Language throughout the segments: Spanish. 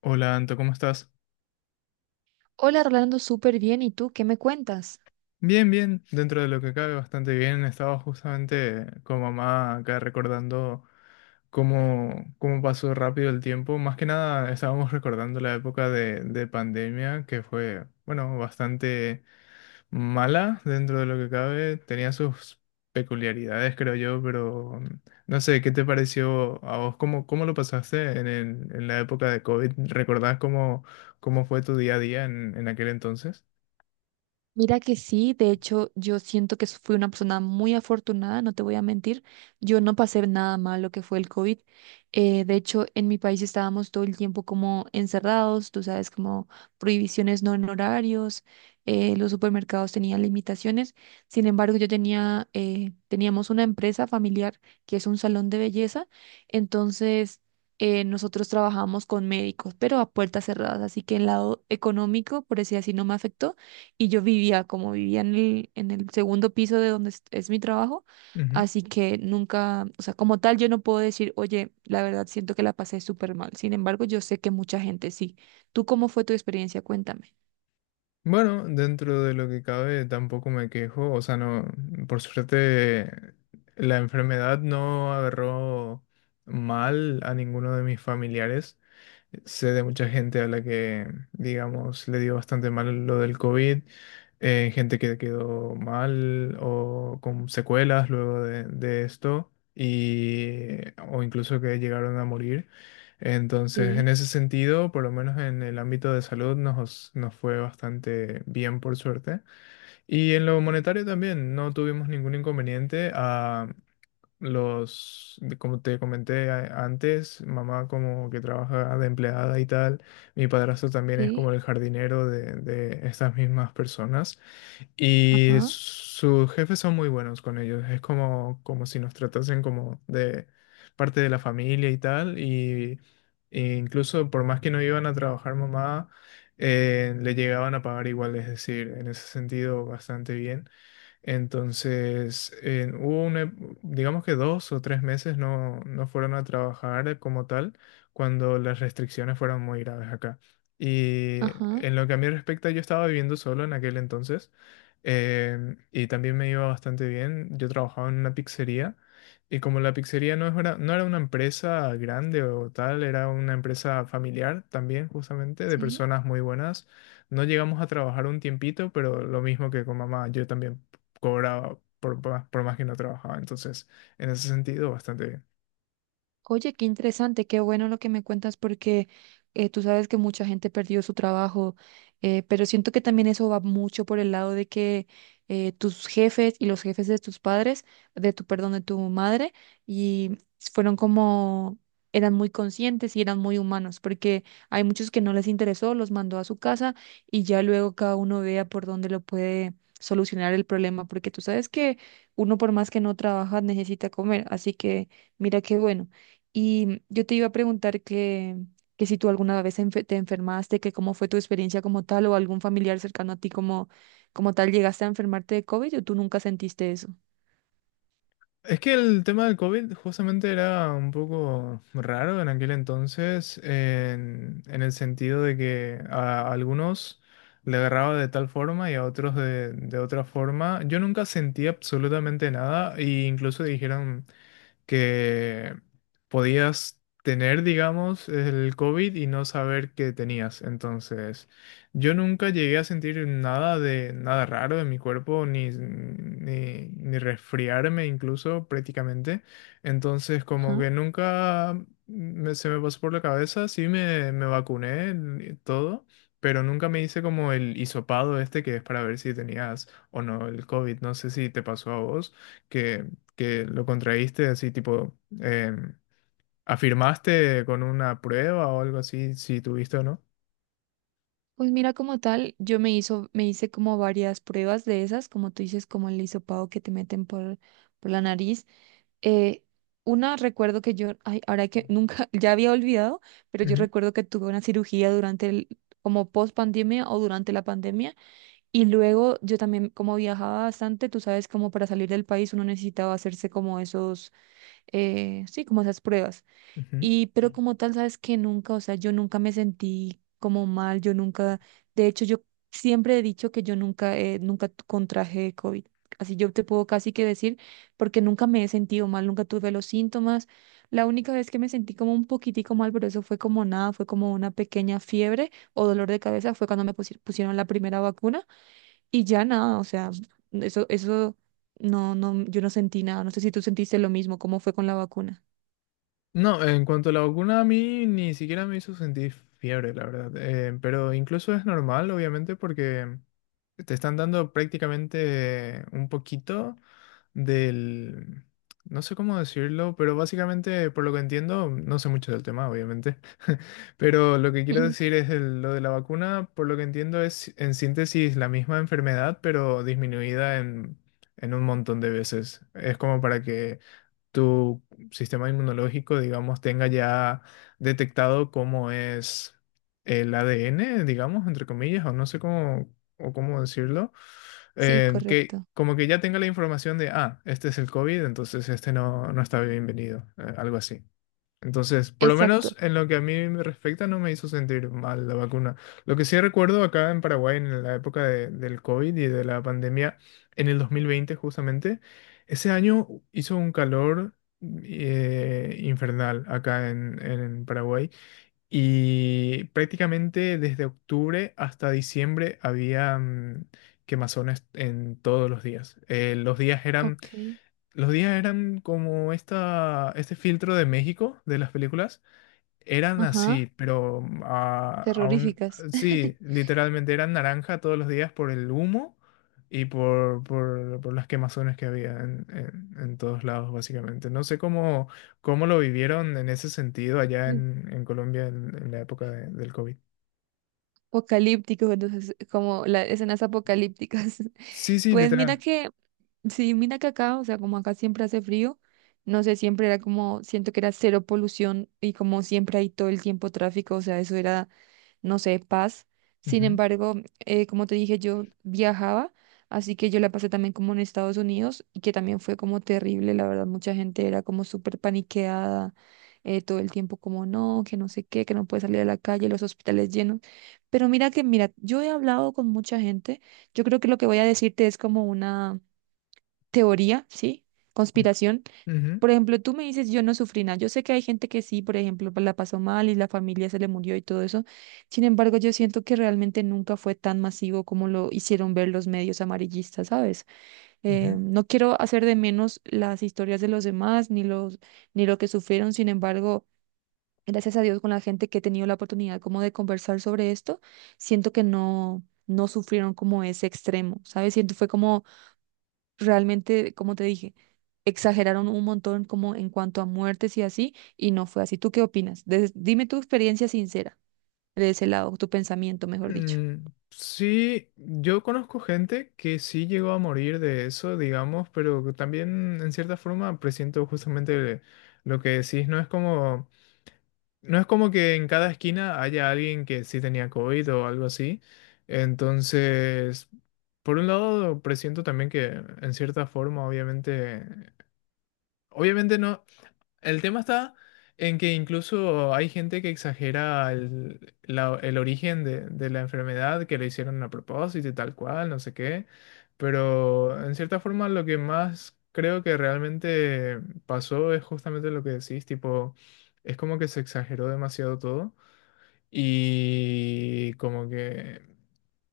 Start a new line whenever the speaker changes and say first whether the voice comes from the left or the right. left: Hola Anto, ¿cómo estás?
right: Hola, Rolando, súper bien. ¿Y tú qué me cuentas?
left: Bien, bien, dentro de lo que cabe bastante bien. Estaba justamente con mamá acá recordando cómo pasó rápido el tiempo. Más que nada estábamos recordando la época de pandemia que fue, bueno, bastante mala dentro de lo que cabe. Tenía sus peculiaridades, creo yo, pero no sé, ¿qué te pareció a vos? ¿Cómo lo pasaste en, en la época de COVID? ¿Recordás cómo fue tu día a día en aquel entonces?
right: Mira que sí, de hecho yo siento que fui una persona muy afortunada, no te voy a mentir, yo no pasé nada mal lo que fue el COVID. De hecho en mi país estábamos todo el tiempo como encerrados, tú sabes, como prohibiciones no en horarios, los supermercados tenían limitaciones. Sin embargo yo tenía, teníamos una empresa familiar que es un salón de belleza, entonces nosotros trabajamos con médicos, pero a puertas cerradas, así que el lado económico, por decir así, no me afectó, y yo vivía, como vivía en el segundo piso de donde es mi trabajo, así que nunca, o sea, como tal, yo no puedo decir, oye, la verdad siento que la pasé súper mal. Sin embargo, yo sé que mucha gente sí. ¿Tú cómo fue tu experiencia? Cuéntame.
left: Bueno, dentro de lo que cabe tampoco me quejo, o sea, no, por suerte la enfermedad no agarró mal a ninguno de mis familiares. Sé de mucha gente a la que, digamos, le dio bastante mal lo del COVID, gente que quedó mal o con secuelas luego de esto, y, o incluso que llegaron a morir. Entonces, en
right: Sí,
left: ese sentido, por lo menos en el ámbito de salud, nos fue bastante bien, por suerte. Y en lo monetario también, no tuvimos ningún inconveniente. A como te comenté antes, mamá como que trabaja de empleada y tal. Mi padrastro también es
right: sí,
left: como el jardinero de estas mismas personas. Y
right: ajá,
left: sus jefes son muy buenos con ellos. Es como, como si nos tratasen como de parte de la familia y tal. E incluso por más que no iban a trabajar mamá, le llegaban a pagar igual. Es decir, en ese sentido, bastante bien. Entonces, en hubo una digamos que dos o tres meses no fueron a trabajar como tal cuando las restricciones fueron muy graves acá. Y
right: ajá,
left: en lo que a mí respecta, yo estaba viviendo solo en aquel entonces, y también me iba bastante bien. Yo trabajaba en una pizzería y como la pizzería no, no era una empresa grande o tal, era una empresa familiar también justamente de
right: sí.
left: personas muy buenas. No llegamos a trabajar un tiempito, pero lo mismo que con mamá, yo también cobraba por más que no trabajaba. Entonces, en ese sentido, bastante bien.
right: Oye, qué interesante, qué bueno lo que me cuentas porque tú sabes que mucha gente perdió su trabajo, pero siento que también eso va mucho por el lado de que tus jefes y los jefes de tus padres, de tu, perdón, de tu madre, y fueron como, eran muy conscientes y eran muy humanos, porque hay muchos que no les interesó, los mandó a su casa y ya luego cada uno vea por dónde lo puede solucionar el problema, porque tú sabes que uno por más que no trabaja necesita comer, así que mira qué bueno. Y yo te iba a preguntar que si tú alguna vez te enfermaste, que cómo fue tu experiencia como tal o algún familiar cercano a ti como, como tal llegaste a enfermarte de COVID o tú nunca sentiste eso.
left: Es que el tema del COVID justamente era un poco raro en aquel entonces, en el sentido de que a algunos le agarraba de tal forma y a otros de otra forma. Yo nunca sentí absolutamente nada e incluso dijeron que podías tener, digamos, el COVID y no saber que tenías. Entonces, yo nunca llegué a sentir nada de nada raro en mi cuerpo, ni resfriarme incluso prácticamente. Entonces, como
right: Ajá.
left: que nunca se me pasó por la cabeza, sí me vacuné y todo. Pero nunca me hice como el hisopado este que es para ver si tenías o no el COVID. No sé si te pasó a vos que que lo contraíste, así tipo, afirmaste con una prueba o algo así, si tuviste o no.
right: Pues mira, como tal, yo me hice como varias pruebas de esas, como tú dices, como el hisopado que te meten por la nariz. Eh, una recuerdo que yo, ay, ahora que nunca, ya había olvidado, pero yo
left: Ujú,
right: recuerdo que tuve una cirugía durante el, como post pandemia o durante la pandemia. Y luego yo también, como viajaba bastante, tú sabes, como para salir del país uno necesitaba hacerse como esos, sí, como esas pruebas.
left: ujú.
right: Y pero como tal, sabes que nunca, o sea, yo nunca me sentí como mal, yo nunca, de hecho, yo siempre he dicho que yo nunca, nunca contraje COVID. Así yo te puedo casi que decir, porque nunca me he sentido mal, nunca tuve los síntomas. La única vez que me sentí como un poquitico mal, pero eso fue como nada, fue como una pequeña fiebre o dolor de cabeza, fue cuando pusieron la primera vacuna y ya nada, o sea, eso, no, no, yo no sentí nada. No sé si tú sentiste lo mismo, cómo fue con la vacuna.
left: No, en cuanto a la vacuna, a mí ni siquiera me hizo sentir fiebre, la verdad. Pero incluso es normal, obviamente, porque te están dando prácticamente un poquito del... No sé cómo decirlo, pero básicamente, por lo que entiendo, no sé mucho del tema, obviamente. Pero lo que quiero
right: Ujú.
left: decir es lo de la vacuna, por lo que entiendo, es en síntesis la misma enfermedad, pero disminuida en un montón de veces. Es como para que tu sistema inmunológico, digamos, tenga ya detectado cómo es el ADN, digamos, entre comillas, o no sé cómo, o cómo decirlo,
right: Sí,
left: que
right: correcto.
left: como que ya tenga la información de, ah, este es el COVID, entonces este no, no está bienvenido, algo así. Entonces, por lo
right: Exacto.
left: menos en lo que a mí me respecta, no me hizo sentir mal la vacuna. Lo que sí recuerdo acá en Paraguay, en la época del COVID y de la pandemia, en el 2020 justamente, ese año hizo un calor infernal acá en Paraguay y prácticamente desde octubre hasta diciembre había quemazones en todos los días.
right: Ok.
left: Los días eran como este filtro de México de las películas, eran
right: Ajá.
left: así, pero ah, aún,
right: Terroríficas.
left: sí, literalmente eran naranja todos los días por el humo y por las quemazones que había en, en todos lados, básicamente. No sé cómo, cómo lo vivieron en ese sentido allá en Colombia en la época del COVID.
right: Apocalíptico, entonces, como las escenas apocalípticas.
left: Sí, sí,
right: Pues mira
left: literal.
right: que sí, mira que acá, o sea, como acá siempre hace frío, no sé, siempre era como, siento que era cero polución y como siempre hay todo el tiempo tráfico, o sea, eso era, no sé, paz. Sin
left: Ujú,
right: embargo, como te dije, yo viajaba, así que yo la pasé también como en Estados Unidos y que también fue como terrible, la verdad, mucha gente era como súper paniqueada, todo el tiempo como no, que no sé qué, que no puede salir a la calle, los hospitales llenos. Pero mira que, mira, yo he hablado con mucha gente, yo creo que lo que voy a decirte es como una teoría, ¿sí? Conspiración.
left: ujú,
right: Por ejemplo, tú me dices, yo no sufrí nada. Yo sé que hay gente que sí, por ejemplo, pues, la pasó mal y la familia se le murió y todo eso. Sin embargo, yo siento que realmente nunca fue tan masivo como lo hicieron ver los medios amarillistas, ¿sabes?
left: ujú.
right: No quiero hacer de menos las historias de los demás ni los, ni lo que sufrieron. Sin embargo, gracias a Dios con la gente que he tenido la oportunidad como de conversar sobre esto, siento que no, no sufrieron como ese extremo, ¿sabes? Siento fue como realmente, como te dije, exageraron un montón como en cuanto a muertes y así, y no fue así. ¿Tú qué opinas? Dime tu experiencia sincera de ese lado, tu pensamiento, mejor dicho.
left: Mm, sí, yo conozco gente que sí llegó a morir de eso, digamos, pero que también en cierta forma presiento justamente lo que decís. No es como, no es como que en cada esquina haya alguien que sí tenía COVID o algo así. Entonces, por un lado, presiento también que en cierta forma, obviamente, obviamente no. El tema está en que incluso hay gente que exagera el, el origen de la enfermedad, que lo hicieron a propósito y tal cual, no sé qué. Pero en cierta forma lo que más creo que realmente pasó es justamente lo que decís, tipo, es como que se exageró demasiado todo y como que...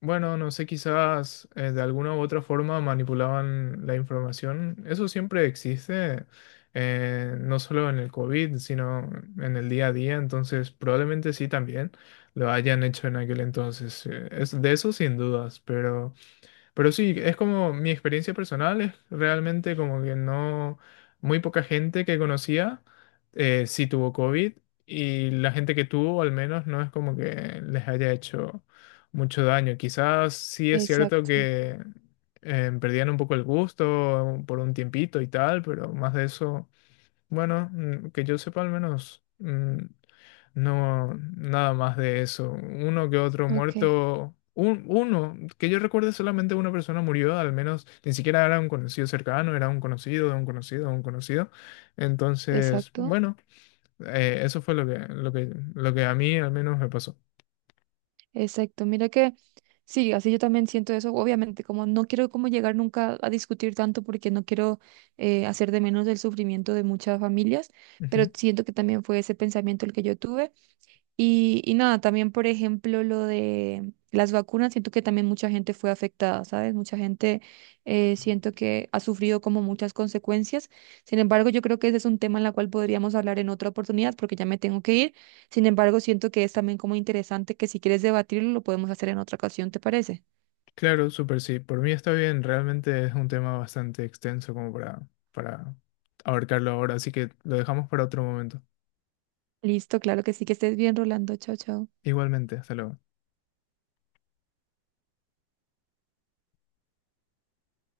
left: Bueno, no sé, quizás de alguna u otra forma manipulaban la información. Eso siempre existe, no solo en el COVID, sino en el día a día. Entonces, probablemente sí también lo hayan hecho en aquel entonces. Es de eso sin dudas, pero... Pero sí, es como mi experiencia personal, es realmente como que no, muy poca gente que conocía sí tuvo COVID y la gente que tuvo al menos no es como que les haya hecho mucho daño. Quizás sí es cierto
right: Exacto,
left: que perdían un poco el gusto por un tiempito y tal, pero más de eso, bueno, que yo sepa al menos no, nada más de eso. Uno que otro
right: ok,
left: muerto. Uno, que yo recuerde solamente una persona murió, al menos ni siquiera era un conocido cercano, era un conocido de un conocido de un conocido. Entonces,
right: exacto,
left: bueno, eso fue lo que, lo que a mí al menos me pasó.
right: exacto. Mira que sí, así yo también siento eso. Obviamente, como no quiero como llegar nunca a discutir tanto porque no quiero hacer de menos el sufrimiento de muchas familias, pero
left: Ujú.
right: siento que también fue ese pensamiento el que yo tuve. Y nada, también, por ejemplo, lo de las vacunas, siento que también mucha gente fue afectada, ¿sabes? Mucha gente, siento que ha sufrido como muchas consecuencias. Sin embargo, yo creo que ese es un tema en el cual podríamos hablar en otra oportunidad porque ya me tengo que ir. Sin embargo, siento que es también como interesante que si quieres debatirlo, lo podemos hacer en otra ocasión, ¿te parece?
left: Claro, súper sí. Por mí está bien, realmente es un tema bastante extenso como para abarcarlo ahora, así que lo dejamos para otro momento.
right: Listo, claro que sí, que estés bien, Rolando. Chao, chao.
left: Igualmente, hasta luego.